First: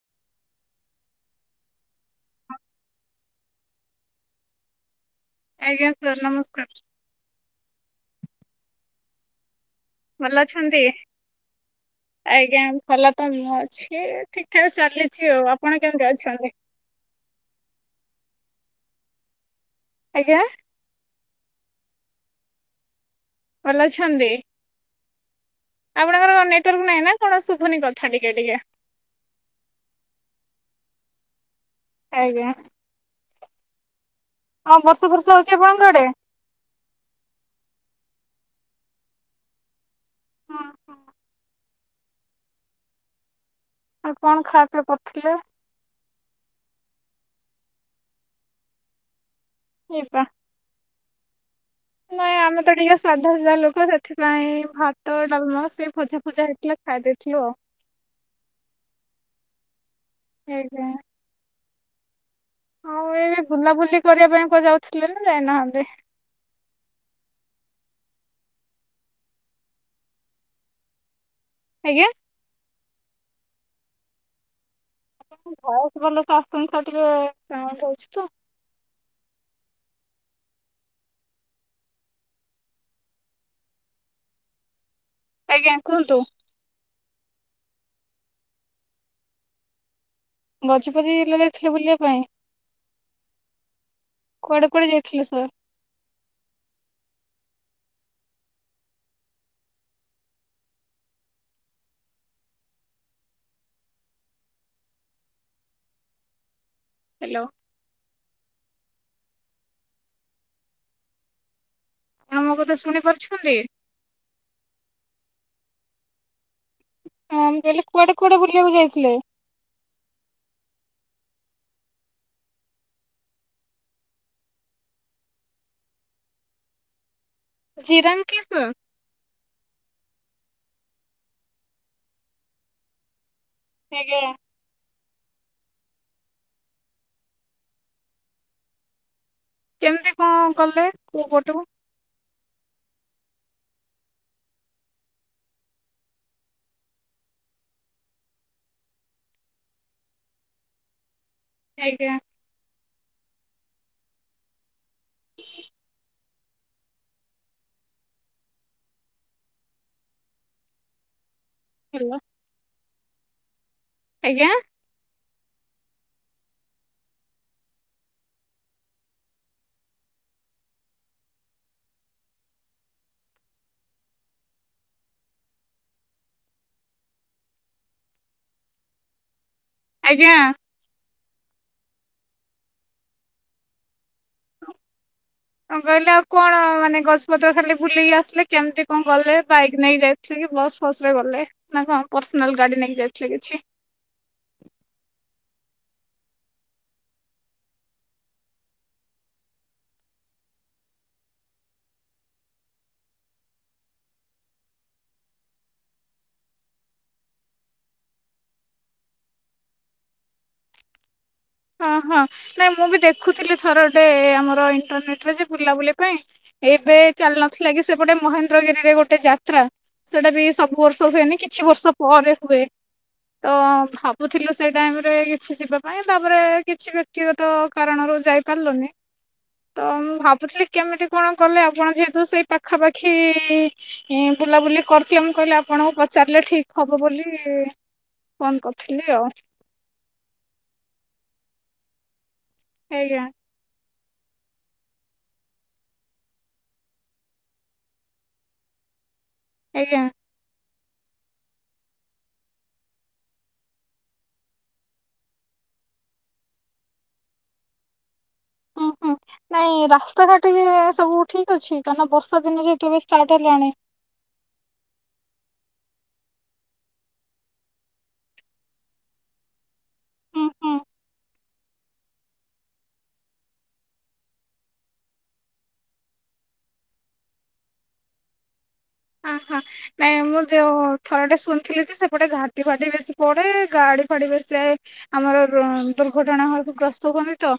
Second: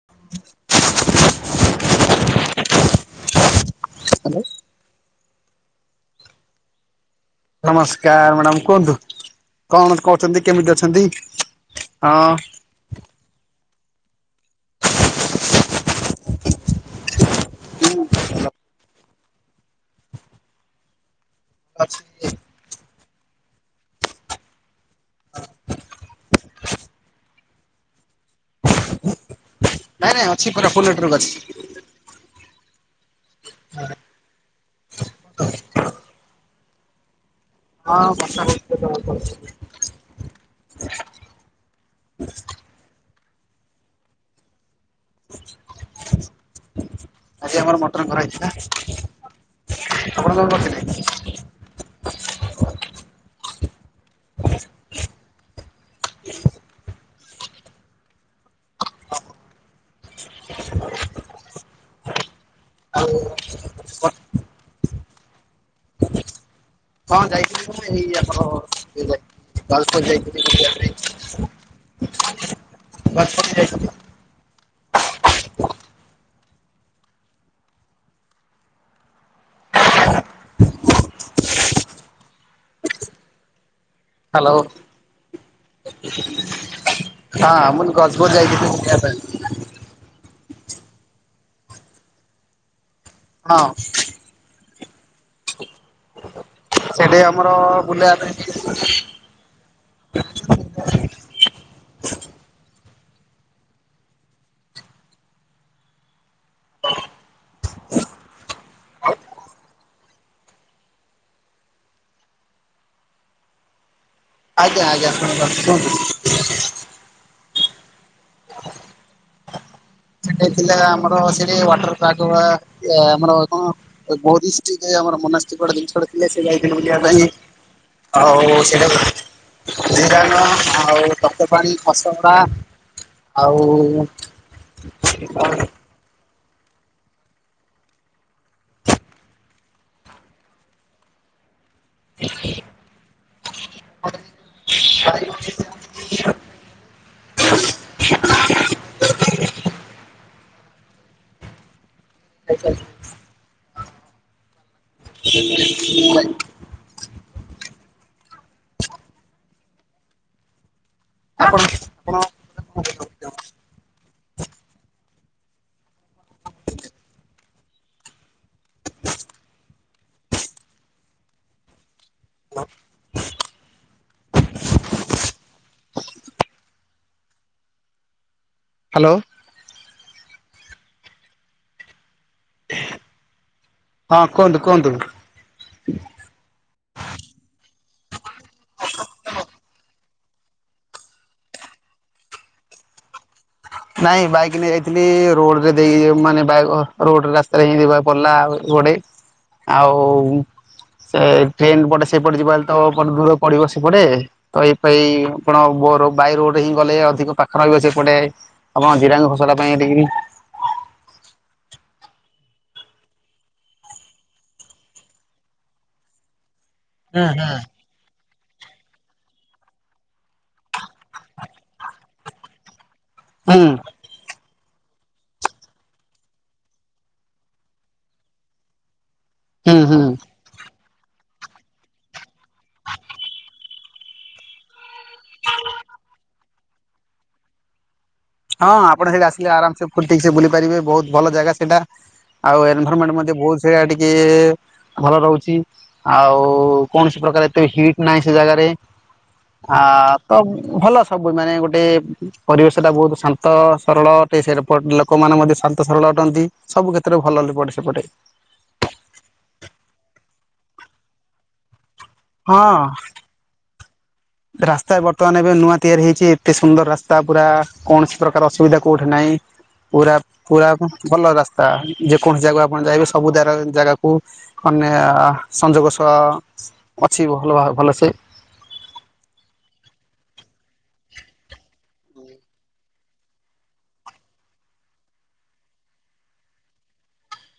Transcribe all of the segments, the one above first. [inaudible] Hello. ଆଜ୍ଞା sir ନମସ୍କାର। ନମସ୍କାର ମ୍ୟାଡ଼ାମ କୁହନ୍ତୁ? କଣ କହୁଛନ୍ତି କେମିତି ଅଛନ୍ତି? ହଁ। କେ ଠିକ୍ ଠାକ୍ ଚାଲିଛି, ଆଉ ଆପଣ କେମିତି ଅଛନ୍ତି। ହୁଁ। ଆଜ୍ଞା। [unintelligible] ଭଲ ଅଛନ୍ତି। ଆପଣଙ୍କର ନେଟୁର୍କ୍ ନାହିଁ ନା କଣ ଶୁଭୁନି କଥା ଟିକେ ଟିକେ। ନାଇଁ ନାଇଁ ଅଛି ପୁରା ଫୁଲ ନେଟୁର୍କ୍ ଅଛି। ଆଜ୍ଞା। ହଁ। ହଁ ବର୍ଷୁ ବର୍ଷୁ ଆପଣଙ୍କ ଆଡେ? ହଁ ବର୍ଷା ହେଲେ [unintelligible] ହଁ ହଁ। [unintelligible] ଆଉ କଣ ଖାତ୍ ଆଉ ପ ଥିଲା? ଆଜି ଆମର ମଟନ କରା ହେଇଛି ନାଁ। ଏଇବା ଆପଣ କ କରିଥିଲେ? ନାଇଁ ଆମେ ତ ଟିକେ ସାଧା ହଜାର ଲୋ ମୁଁ ସେଥିପାଇଁ ଭାତ ଡାଲମା ସେ ଭୋଜା ଫୁଜା ହେଇଥିଲେ ଖାଇ ଦେଇଥିଲି ଆଉ, ଏଇଟା ଆଉ ଏବେ ବୁଲାବୁଲି କରିବା ପାଇଁ ପ ଯାଉଥିଲେ ନା ଯାଇନାହାନ୍ତି? ହଁ ଯାଇଥିଲି ମୁ ଏଇ ଆପଣ [unintelligible] ଯାଉଥିଲି। ଆଜ୍ଞା। ୱାସରୁମ ଯାଇଥିଲି। ଆପଣକୁ ବୟସ୍ ଭଲ ସେ ଆସୁନି ତ ଆଉ ଟିକିଏ ସାଉଣ୍ଡ ହଉଛିତ ହାଲୋ। ଆଜ୍ଞା କୁହନ୍ତୁ। ହଁ ମୁଁ ଗଜବୁର ଯାଇଥିଲି କିଣିବା ପାଇଁ ଗଜପତି ଏଲା ଜାଇଥିଲେ ବୁଲିବା ପାଇଁ ହଁ। ଆଉ କୁଆଡେ କୁଆଡ଼େ ଯାଇଥିଲେ ସ ସେଠି ଆମର ବୁଲିବି ପାଇଁ କିଛି ହ୍ୟାଲୋ। ହଁ ମୋ କଥା ଶୁଣି ପାରୁଛନ୍ତି? ଆଜ୍ଞା ଆଜ୍ଞା ଶୁଣିପାରୁଛି ସୁଣୁଛି। ହଁ ମୁଁ କହିଲି କୁଆଡ଼େ କୁଆଡ଼େ ବୁଲିବାକୁ ଯାଇଥିଲେ? ସେଟା ଥିଲା ଆମର ସେଠି ୱାଟର ପାର୍କ ଗୁଳା ଏ ଆମର କଣ ବୌଦ୍ଧିଷ୍ଟ ଆମର ମନାଷ୍ଟି ଜିନିଷଟା ଥିଲା ସେ ଠିକ ଯାଇଥିଲି ବୁଲିବା ପାଇଁ ଜିରାଙ୍ଗ କି ଆଉ ସାର୍ ସେଟା [unintelligible] ଆଉ ତପ୍ତପାଣି ପାଣି ଖସଗୁଡା ଆଉ ଆଜ୍ଞା। [unintelligible] କେମିତି କଣ କଲେ କୋଉ ପଟୁ? ବିଲକ। [unintelligible] ଆଜ୍ଞା। ଆଜ୍ଛା। [inaudible] ହେଲୋ। ସତ ଆଜ୍ଞା। [inaudible] ହ୍ୟାଲୋ। ଆ [inaudible] କୁହନ୍ତୁ। କହିଲେ ଆଉ କଣ ମାନେ ଗଛପତ୍ର ଖାଲି ବୁଲିକି ଆସିଲେ କେମିତି କଣ ଗଲେ? ବାଇକ୍ ନେଇକି ଯାଇଥିଲେ। କି ବସ୍ ଫସ ରେ ଗଲେ, ନା କଣ ପର୍ସନାଲ ଗାଡି ନେଇକି ଯାଇଥିଲେ କିଛି ନାଇଁ ବାଇକ୍ ନେଇ ଯାଇଥିଲି ରୋଡ ଦେଇ ମାନେ ରୋଡ ରାସ୍ତାରେ ହି ଯିବାକୁ ପଡିଲା। ଏପଟେ ଆଉ ସେ ଟ୍ରେନ ପଟେ ସେପଟେ ଯିବା ତ ଦୂର ପଡିବ। ସେପଟେ ତ ଏଇପ ଆପଣ ବାଇ ରୋଡରେ ହିଁ ଗଲେ ଅଧିକ ପାଖ ରହିବ। ସେପଟେ ଆପଣ ଜିରାଙ୍ଗ [unintelligible] ପାଇଁ ହଁ ହଁ, ନାଇଁ ମୁଁ ବି ଦେଖୁଥିଲି ଥରଟେ ଆମର ଇଣ୍ଟରନେଟରେ ଯେ ବୁଲାବୁଲି ପାଇଁ ଏବେ ଚାଲି ନଥିଲା କି ସେପଟେ ମହେନ୍ଦ୍ର ମୁଦ୍ରଗିରିରେ ଗୋଟେ ଯାତ୍ରା ସେଟା ବି ସବୁ ବର୍ଷ ହୁଏନି କିଛି ବର୍ଷ ପରେ ହୁଏ। ତ ହୁଁ ଭାବୁଥିଲୁ। ସେଇ ଟାଇମରେ କିଛି ଯିବା ପାଇଁ। ତାପରେ କିଛି ବ୍ୟକ୍ତିଗତ କାରଣରୁ ଯାଇ ପାରିଲୁନି। ହୁଁ ତ ହୁଁ ଭାବୁଥିଲି। କେମିତି କଣ କଲେ ଆପଣ ଯେହେତୁ ସେଇ ପାଖାପାଖି ବୁଲାବୁଲି କରି। ମ କହିଲ ଆଣ ପଚାରିଲେ ଠିକ୍। ହବ ବୋଲି। ଫୋନ ହଁ, କରିଥିଲି ଆପଣ ସେଠି ଆଉ ଆିଲେ ଆରାମସ ସେିକ ସେ ବୁଲି ପାରିବେ ବହୁତ। ଭଲ ଜାଗା ସେଇଟା। ଆଉ ଆଜ୍ଞା ଏନଭରମେଣ୍ଟ ବହୁଆ। ଟଏ ଭଲ ରହୁଛି ଆଉ କୌଣସି ପ୍ରକାର ଏତେ ହିଟ୍ ନାହିଁ, ସେ ଜାଗାରେ। ଆ ଆଜ୍ଞା ତ। ଭଲ ସବୁ ମାନେ ଗୋଟେ ପରିବେଶ ଟା ବହୁତ। ଶାନ୍ତ ସରଳ ଅଟ ସେପଟ ଲୋକମାନେ ମଧ୍ୟ ଶାନ୍ତ ସରଳ ଅଟନ୍ତି ସବୁ କ୍ଷେତ୍ରରେ ଭଲପଟେ ସେପଟେ। ହୁଁ ହୁଁ, ନାଇଁ ରାସ୍ତାଘାଟ ଏ ସବୁ ଠିକ ଅଛି। କାହିଁକ ନା ବର୍ଷା ଦିନ ହଁ ଯେହେତୁବେ ଷ୍ଟାର୍ଟ ହେଲାଣି। ରାସ୍ତା ବର୍ତ୍ତମାନ ଏବେ ନୂଆ ତିଆରି ହେଇଛି ଏତେ ସୁନ୍ଦର ରାସ୍ତା ପୁରା କୌଣସି ପ୍ରକାର ଅସୁବିଧା କୋଉଠି ନାହିଁ ପୁରା ହୁଁ ପୁରା ହୁଁ ଭଲ ରାସ୍ତା ଯେକୌଣସି ଜାଗା ଆପଣ ଯାଇବେ ସବୁ ଜାଗାକୁ ମାନେ ସଂଯୋଗ ସହ ଅଛି। ଭଲ ଭଲସେ। ଆ ହଁ ନାଇଁ ମୁଁ ଯେଉଁ ଥରଟେ ଶୁଣିଥିଲି, ଯେ ସେପଟେ ଘାଟି ଫାଟି ବେଶି ପଡ଼େ ଗାଡ଼ି ଫାଡ଼ି ବେଶୀ ଯାଏ ଆମର ଦୁର୍ଘଟଣା ଘଳକୁ ଗ୍ରସ୍ତ ହୁଅନ୍ତି ତ,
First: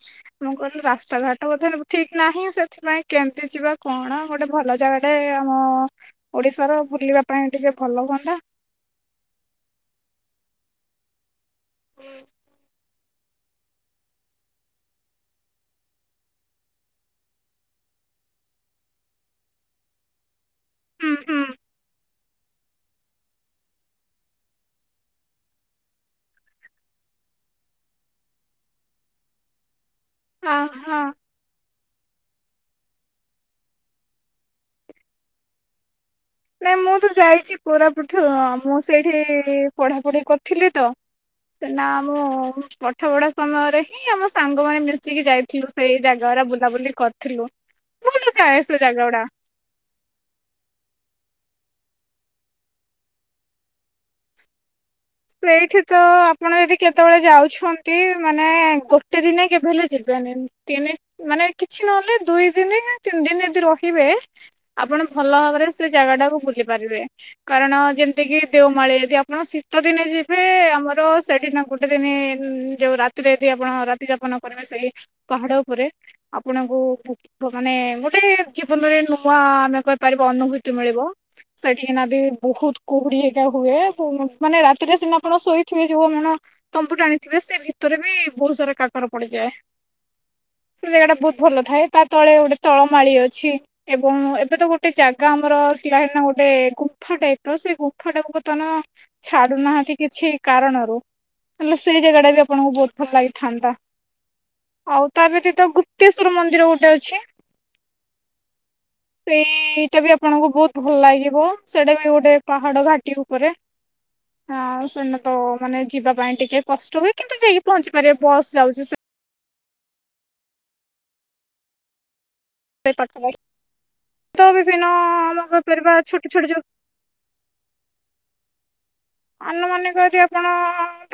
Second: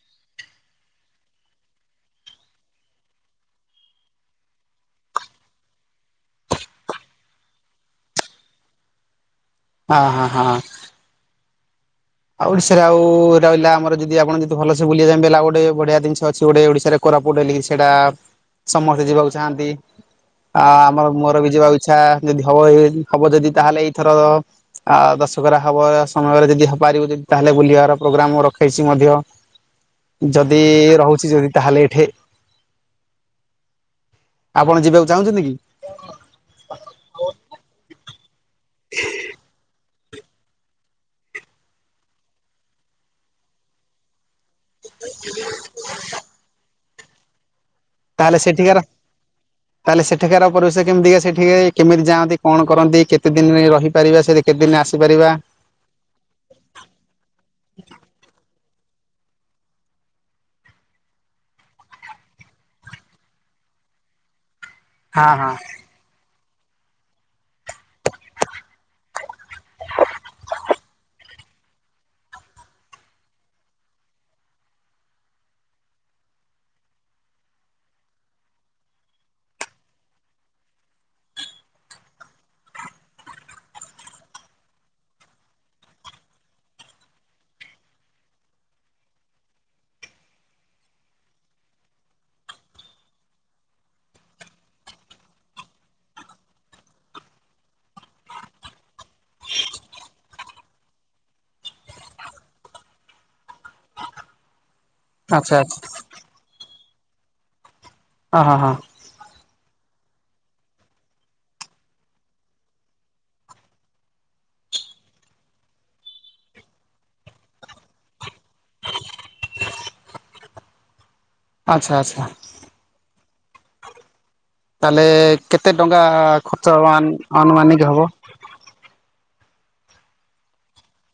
ମୁଁ କହିଲି ରାସ୍ତାଘାଟ କଧ ଠିକ ନାହିଁ ସେଥିପାଇଁ କେମିତି ଯିବା କଣ ଗୋଟେ ଭଲ ଜାଗାଟା ଆମ ଓଡିଶାର ବୁଲିବା ପାଇଁ ଟିକେ ଭଲ ହୁଅନ୍ତା। ହଁ ହଁ ହଁ। ଆଉ ଓଡିଶାରେ ଆଉ ରହିଲା ଆମର ଯଦି ଆପଣ ଯଦି ଭଲସେ ବୁଲିବା ହେଲା ଗୋଟେ ବଢିଆ ଜିନିଷ ଅଛି ଗୋଟେ ଓଡିଶାରେ କୋରାପୁଟ ବୋଲିକି ସେଟା ସମସ୍ତେ ଯିବାକୁ ଚାହାଁନ୍ତି ଆ ଆମର ହୁଁ ମୋର ହୁଁ ବି ଯିବାକୁ ଇଛା ଯଦି ହବ ହବ ଯଦି ତାହେଲେ ଏଇଥର ଆ ଦଶକରା ହବ ସମୟରେ ଯଦି ହବ ପାରିବୁ ଯଦି ତାହେଲେ ବୁଲିବାର ପ୍ରୋଗ୍ରାମ ରଖେଇଛି ମଧ୍ୟ। ଯଦି ହଁ ହଁ। ରହୁଛି ଯଦି ତାହେଲେ ଏ ଠେ। ଆପଣ ଯିବାକୁ ଚାହୁଁଛନ୍ତି କି? ନାଇଁ ମୁଁ ତ ଯାଇଛି କୋରାପୁଟ। ଠୁ ଅ ମୁଁ ସେଇଠି ପଢେ। ପଢା ପୁଢ଼ୀ କରିଥିଲି ତ ସେନା ଆମ ପଠ ପଢା ସମୟରେ ହିଁ ଆମ। ସାଙ୍ଗ ମାନେ ମିଶିକି ଯାଇଥିଲୁ ସେଇ ଜାଗାଗୁଡା ବୁଲାବୁଲି। କରିଥିଲୁ। ଭଲ ତାହେଲେ ଥାଏ ସେ ସେଠିକାର, ଜାଗାଗୁଡା। ତାହେଲେ ସେଠିକାର ପରିବେଶ କେମିତିକା ସେଠିକା କେମିତି ଯାଆନ୍ତି କଣ କରନ୍ତି କେତେ ଦିନରେ ରହିପାରିବା ସେ କେତେ ଦିନ ଆସି ସେଇଠି ତ ଆପଣ ଯଦି କେତେବେଳେ ଯାଉଛନ୍ତି ମାନେ ଗୋ ଗୋଟେ ଦିନେ କେବେ ହେଲେ ଯିବେନି ମାନେ କିଛି ନହେଲେ ଦୁଇ ଦିନ ନା ତିନି ଦିନ ଯଦି ରହିବେ। ଆପଣ ହଁ ଭଲ ହଁ ଭାବରେ ସେ ଜାଗା ଟାକୁ ବୁଲ ପାରିବେ କାରଣ ଯେମିତିକି ଦେଓମାଳୀ ଯଦି ଆପଣ। ଶୀତ ଦିନେ ଯିବେ ଆମର ସେଠି ନା ଗୋଟେ ଦିନେ ଯୋଉ ରାତିରେ ଯଦି ଆପଣ ରାତି ଯାପନ କରିବେ ସେଇ ପାହାଡ଼ ଉପରେ ଆପଣଙ୍କୁ ମାନେ ଗୋଟେ ଜୀବନରେ ନୂଆ ଆମେ କହିପାରିବା ଅନୁଭୂତି ମିଳିବ ସେଠିକିନାବି ବହୁତ କୁହୁଡି ହେରିକା ବି ହୁଏ। ମାନେ ରାତିରେ ସିନା ଆପଣ ଶୋଇଥିବେ ଯୋଉ ଆାନ ତମ୍ବୁ ଟା ଆଣିଥିବେ ସେ ଭିତରେ ବି ବହୁତ ସାରା କାକର ପଡିଯାଏ ସେ ଜାଗା ଟା ବହୁତ ଭଲ ଥାଏ ତା ତଳେ ଗୋଟେ ତଳମାଳି ଅଛି ଏବଂ ଏବେ ତ ଗୋଟେ ଜାଗା ଆମର ହେନା ଗୋଟେ ଗୁମ୍ଫା ଟାଇପ ର ସେ ଗୁମ୍ଫା ଟାକୁ ବର୍ତ୍ତମାନ ଛାଡୁନାହାନ୍ତି କିଛି କାରଣରୁ ହେଲେ ସେଇ ଜାଗା ଟା ବି ଆପଣଙ୍କୁ ବହୁତ ଭଲ ଲାଗିଥାନ୍ତା। ଆଉ ତା ଆଚ୍ଛା ବ୍ୟତୀତ ଆଚ୍ଛା ଗୁପ୍ତେଶ୍ୱରମନ୍ଦିର ଗୋଟେ। ଅଛି। ସେ। ହଁ ହଁ ସେଟା ବି ଆପଣଙ୍କୁ ବହୁତ ଭଲ ଲାଗିବ। ସେଟା ବି ଗୋଟେ ପାହାଡ ଘାଟି ଉପରେ। ହଁ ସେନ ତ ମାନେ ଯିବା ପାଇଁ ଟିକେ କଷ୍ଟ ହୁଏ। କିନ୍ତୁ ଯାଇକି ପହଞ୍ଚି ପାରିବେ ବସ୍ ଯାଉଛି। ଆଚ୍ଛା ଆଚ୍ଛା। ସେ ପା ଖବ [inaudible] ତାହେଲେ କେତେ ଟଙ୍କା ଛୋଟ ଯୋଉ ଖର୍ଚ୍ଚ ହବ ଆନୁମାନିକ ହବ। ଆନୁମାନିକ ଯଦି ଆପଣ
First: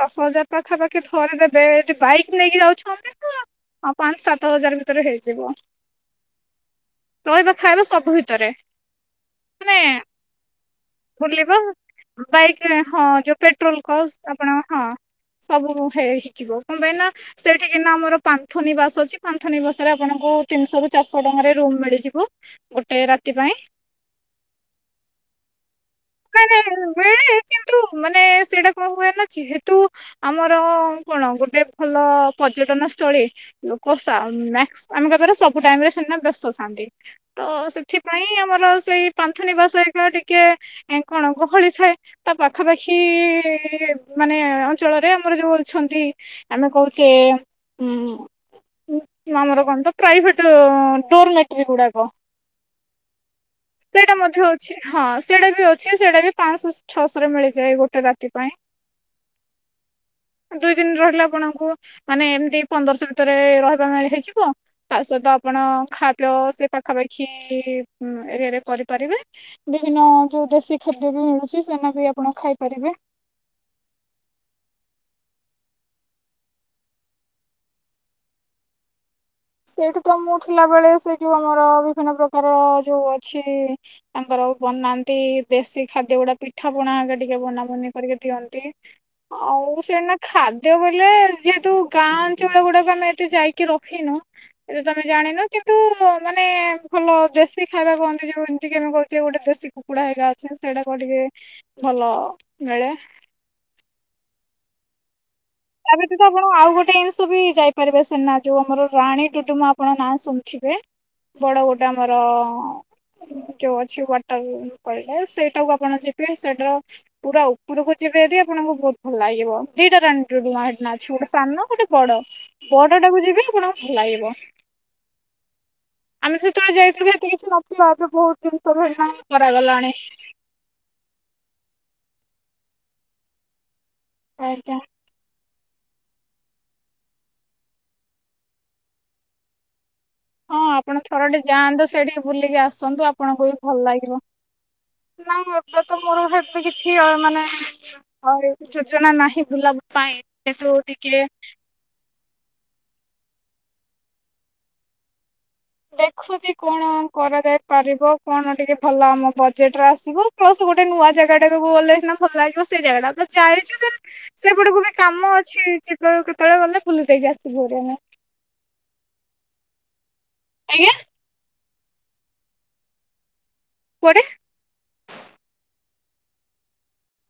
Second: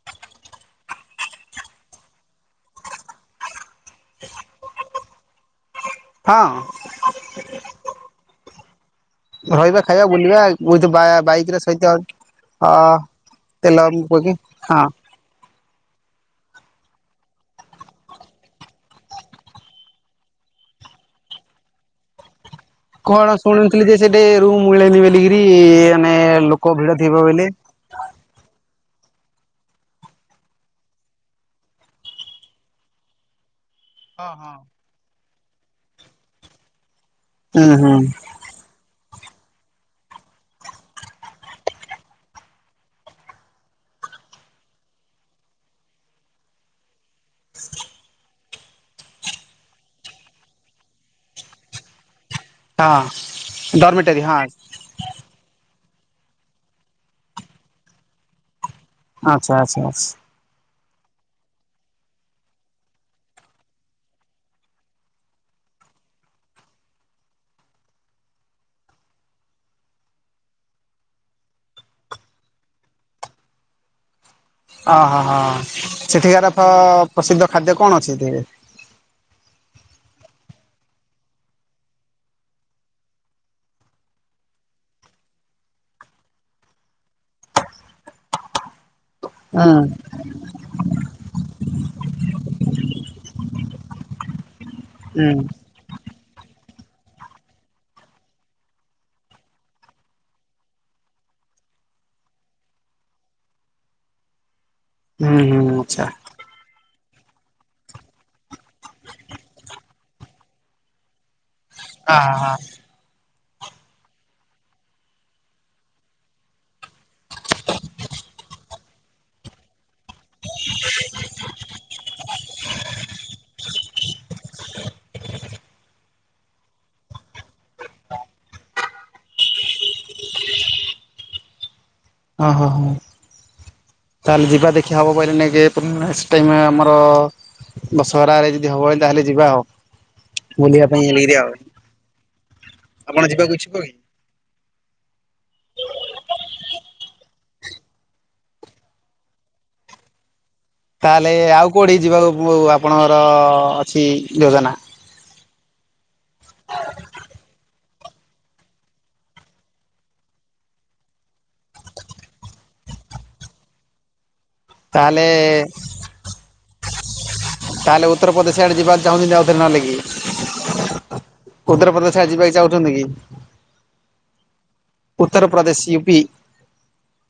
ଦଶ ହଜାର ପାଖାପାଖି ଥରେ ଦେବେ। ଯଦି ବାଇକ୍ ନେଇକି ଯାଉଛନ୍ତି ତ ପାଞ୍ଚ ସାତ ହଜାର ଭିତରେ ହେଇଯିବ। ହଁ ରହିବା ଖାଇବା ସବୁ ଭିତରେ। ମାନେ ରହିବା ଖାଇବା ବୁଲିବା ବ ବୁଲିବା ବାଇକରେ ସହିତ ବାଇକ୍ ଅ ହଁ ଯୋଉ ତେଲ ପେଟ୍ରୋଲ କଷ୍ଟ ପକେଇକି ଆପଣଙ୍କ ହଁ ସବୁ ହେଇ [inaudible] ିବ [inaudible] କଣ ପାଇଁ ନା ସେଠିିକିନା ଆମର ପାନ୍ଥନିବାସ ଅଛି ପାନ୍ଥନନିବାସ ରେ ଆପଣଙ୍କୁ ତିନିଶହ ରୁ ଚାରିଶହ ଟଙ୍କାରେ ରୁମ ମିଳିଯିବ। ଗୋଟେ ରାତି କଣ ପାଇଁ ଶୁଣୁଥିଲି ଯେ ସେଠି ରୁମ୍ ମିଳେନି ବୋଲିକରି। ମାନେ ବେଳେ କିନ୍ତୁ ମାନେ ସେଟା କଣ ହୁଏନ ଯେହେତୁ ଆମର କଣ ଗୋଟେ ଭଲ ପର୍ଯ୍ୟଟନ ସ୍ଥଳୀ। ଲୋକ ସା- ହଁ ହଁ। ଆମେ କହିପାରିବା ସବୁ ଟାଇମ ରେ ସେ ବ୍ୟସ୍ତ ଶାନ୍ତି। ତ ହୁଁ ହୁଁ ସେଥିପାଇଁ ଆମର ସେଇ ପାନ୍ଥୁ ନିବାସୋଇବା ଟିକେ ଏ କଣ ଗହଳି ଥାଏ ତା ପାଖାପାଖି ମାନେ ଅଞ୍ଚଳରେ ଆମର ଯୋଉ ଅଛନ୍ତି, ଆମେ କହୁଛେ ଉ ଆମର କଣ ତ ପ୍ରାଇଭେଟ ଡୋରମେଟ ଗୁଡାକ। ହଁ ସେଇଟା ଡର୍ମିଟେରୀ ମଧ୍ୟ ହଁ ଅଛି ହଁ ସେଟା ବି ଅଛି। ଅଛି ସେଇଟା ବି ପାଞ୍ଚଶହ ଛଅଶହରେ ମିଳିଯାଏ ଗୋଟେ ରାତି ପାଇଁ। ଆଚ୍ଛା ଆଚ୍ଛା ଆଛା। ଦୁଇ ଦିନ ରହିଲେ ଆପଣଙ୍କୁ ମାନେ ଏମତି ପନ୍ଦରଶହ ଭିତରେ ରହିବା ପାଇଁ ହେଇଯିବ। ତା ସହିତ ଆପଣ ଖାଦ୍ୟ ସେ ପାଖାପାଖି ଏରିଆରେ କରିପାରିବେ ବିଭିନ୍ନ ଯୋଉ ଦେଶୀ ଖାଦ୍ୟ ବି ମିଳୁଛି ସେନା ବି ଆପଣ ଖାଇପାରିବେ। ହଁ ହଁ ସେଠିକାର ଫ-ପ୍ରସିଦ୍ଧ ଖାଦ୍ୟ କଣ ଅଛି? ସେଇଠି ତ ମୁଁ ଥିଲା ବଳେ ସେ ଯୋଉ ଆମର ବିଭିନ୍ନ ପ୍ରକାର ଯୋଉ ଅଛି ତାଙ୍କର ବନାନ୍ତି ଦେଶୀ ଖାଦ୍ୟ ଗୁଡା ପିଠା ପଣା ଟିକେ ବନାବନି କରିକି ଦିଅନ୍ତି। ହୁଁ ଆଉ ସେନା ଖାଦ୍ୟ ବଲେ ଯେହେତୁ ଗାଁ ଅଞ୍ଚଳ ଗୁଡାକ ଆମେ ଏତେ ଯାଇକି ରହିନୁ। ଏବେ ତମେ ହୁଁ ଜାଣିନ କିନ୍ତୁ ମାନେ ଭଲ ଦେଶୀ ଖାଇବା କୁହନ୍ତି ଯୋଉ ଏମିତି କି ଆମେ କହୁଛ ଗୋଟେ ଦେଶୀ କୁକୁଡା ହେଇଗା ଅଛି ସେଇଟା କ ଟିକେ ଭଲ ମିଳେ। ହୁଁ ହୁଁ ତା ଆଚ୍ଛା ବ୍ୟତୀତ ଆପଣ ଆଉ ଗୋଟେ ଜିନିଷ ବି ଯାଇପାରିବେ ସିନା ଯୋଉ ଆମର ରାଣୀ ଟୁଡୁମା ଆପଣଙ୍କ ନାଁ ଶୁଣିିବେ। ବଡ ଗୋଟେ ହ ଆମର ଯଉ ଅଛି ୱାଟର ସେଇଟାକୁ ଆପଣ ଯିବେ ସେଇଟାର ପୁରା ଉପରକୁ ଯିବେ ଯଦି ଆପଣଙ୍କୁ ବହୁତ ଭଲ ଲାଗିବ ଦିଟା ରା ରୂଆ ଅଛି ଗୋଟେ ସାନ ଗୋଟେ ବଡ ବଡ ଟାକୁ ଯିବେ ଆପଣ ଭଲ ଲାଗିବ। ଆମେ ସେତେବେଳେ ଯାଇଥିଲୁ ଏତେ କିଛି ନଥିଲା ଏବେ ବହୁତ ଜିନିଷ ତର [inaudible] କରାଗଲାଣି। ହଁ ହଁ ହଁ। ଚାଲଯିବା ଆଜ୍ଞା ଦେଖିଆ ହେବ ବୋଇଲେ ନେଇକି। ନେକ୍ସଟ୍ ଟାଇମ୍ ଆମର ଦଶହରାରେ ଯଦି ହବ ହେନ୍ତା ତାହେଲେ ଯିବା ଆଉ। ହଁ ବୁଲିବା ଆପଣ ପାଇଁ ଏଲିରି ଥରଟେ ଆଉ। ଯାଆନ୍ତୁ ସେଠିକି ବୁଲିକି ଆସନ୍ତୁ ଆପଣ ଆପଣଙ୍କୁ ଯିବାକୁ ବି ଇଚ୍ଛୁକ ଭଲ କି? ଲାଗିବ। ନା ଏବେ ତ ମୋର ଏତ କିଛି ମାନେ ଯୋଜନା ନାହିଁ ବୁଲାବା ପାଇଁ। କିନ୍ତୁ ଟିକେ ତାହେଲେ ଆଉ କୋଉଠି ଯିବାକୁ ଆପଣଙ୍କର ଅଛି ଯୋଜନା। ଦେଖ ଦେଖୁଛି କଣ କରାଯାଏ। ପାରିବ କଣ ଟିକେ ଭଲ ଆମ ବଜେଟରେ ଆସିବ ପ୍ଲସ ଗୋଟେ ନୂଆ ଜାଗା ଟା ଗଲେ ସିନା ଭଲ ଲାଗିବ ସେଇ ଜାଗା ଟା ତ ଯାଇଛୁ। ସେପଟେକୁ ବି ତାହେଲେ କାମ ଅଛି ଯିବା କେତେବେଳେ ଗଲେ ବୁଲି ଦେଇକି ଆସିବୁ ଭାରି ଆମେ। ହୁଁ। [inaudible] ଆଜ୍ଞା। ଉତ୍ତରପ୍ରଦେଶରେ ଯିବାକୁ ପାଇଁ ଚାହୁଁଛନ୍ତି କି? କୁଆଡେ? ଉତ୍ତରପ୍ରଦେଶ ୟୁ ପ୍ ପି,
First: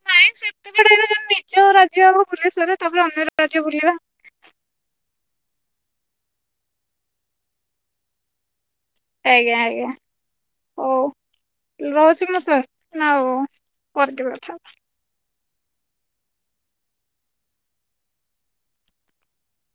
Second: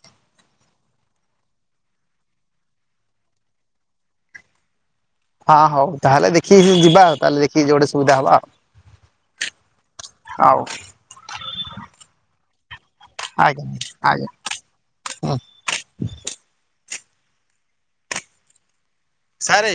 ନାଇଁ ସେମିତି [unintelligible] ନିଜ ରାଜ୍ୟ ବୁଲି ସାରେ। ତାପରେ ଅନ୍ୟ ରାଜ୍ୟ ବୁଲିବା। ହଁ ହଉ ତାହେଲେ ଦେଖିକି ଯିବା ଆଉ। ତାହେଲେ ଦେଖିକି ଯଉଠି ସୁବିଧା ହବ ଆଉ। ଆଜ୍ଞା ଆଜ୍ଞା। ହଉ ହଉ ରହୁଛି ମୁଁ ସାର୍। ନା ଆଉ ପରେ ଟିକେ କଥା ହେବା। ଅଁ, ସାରେ,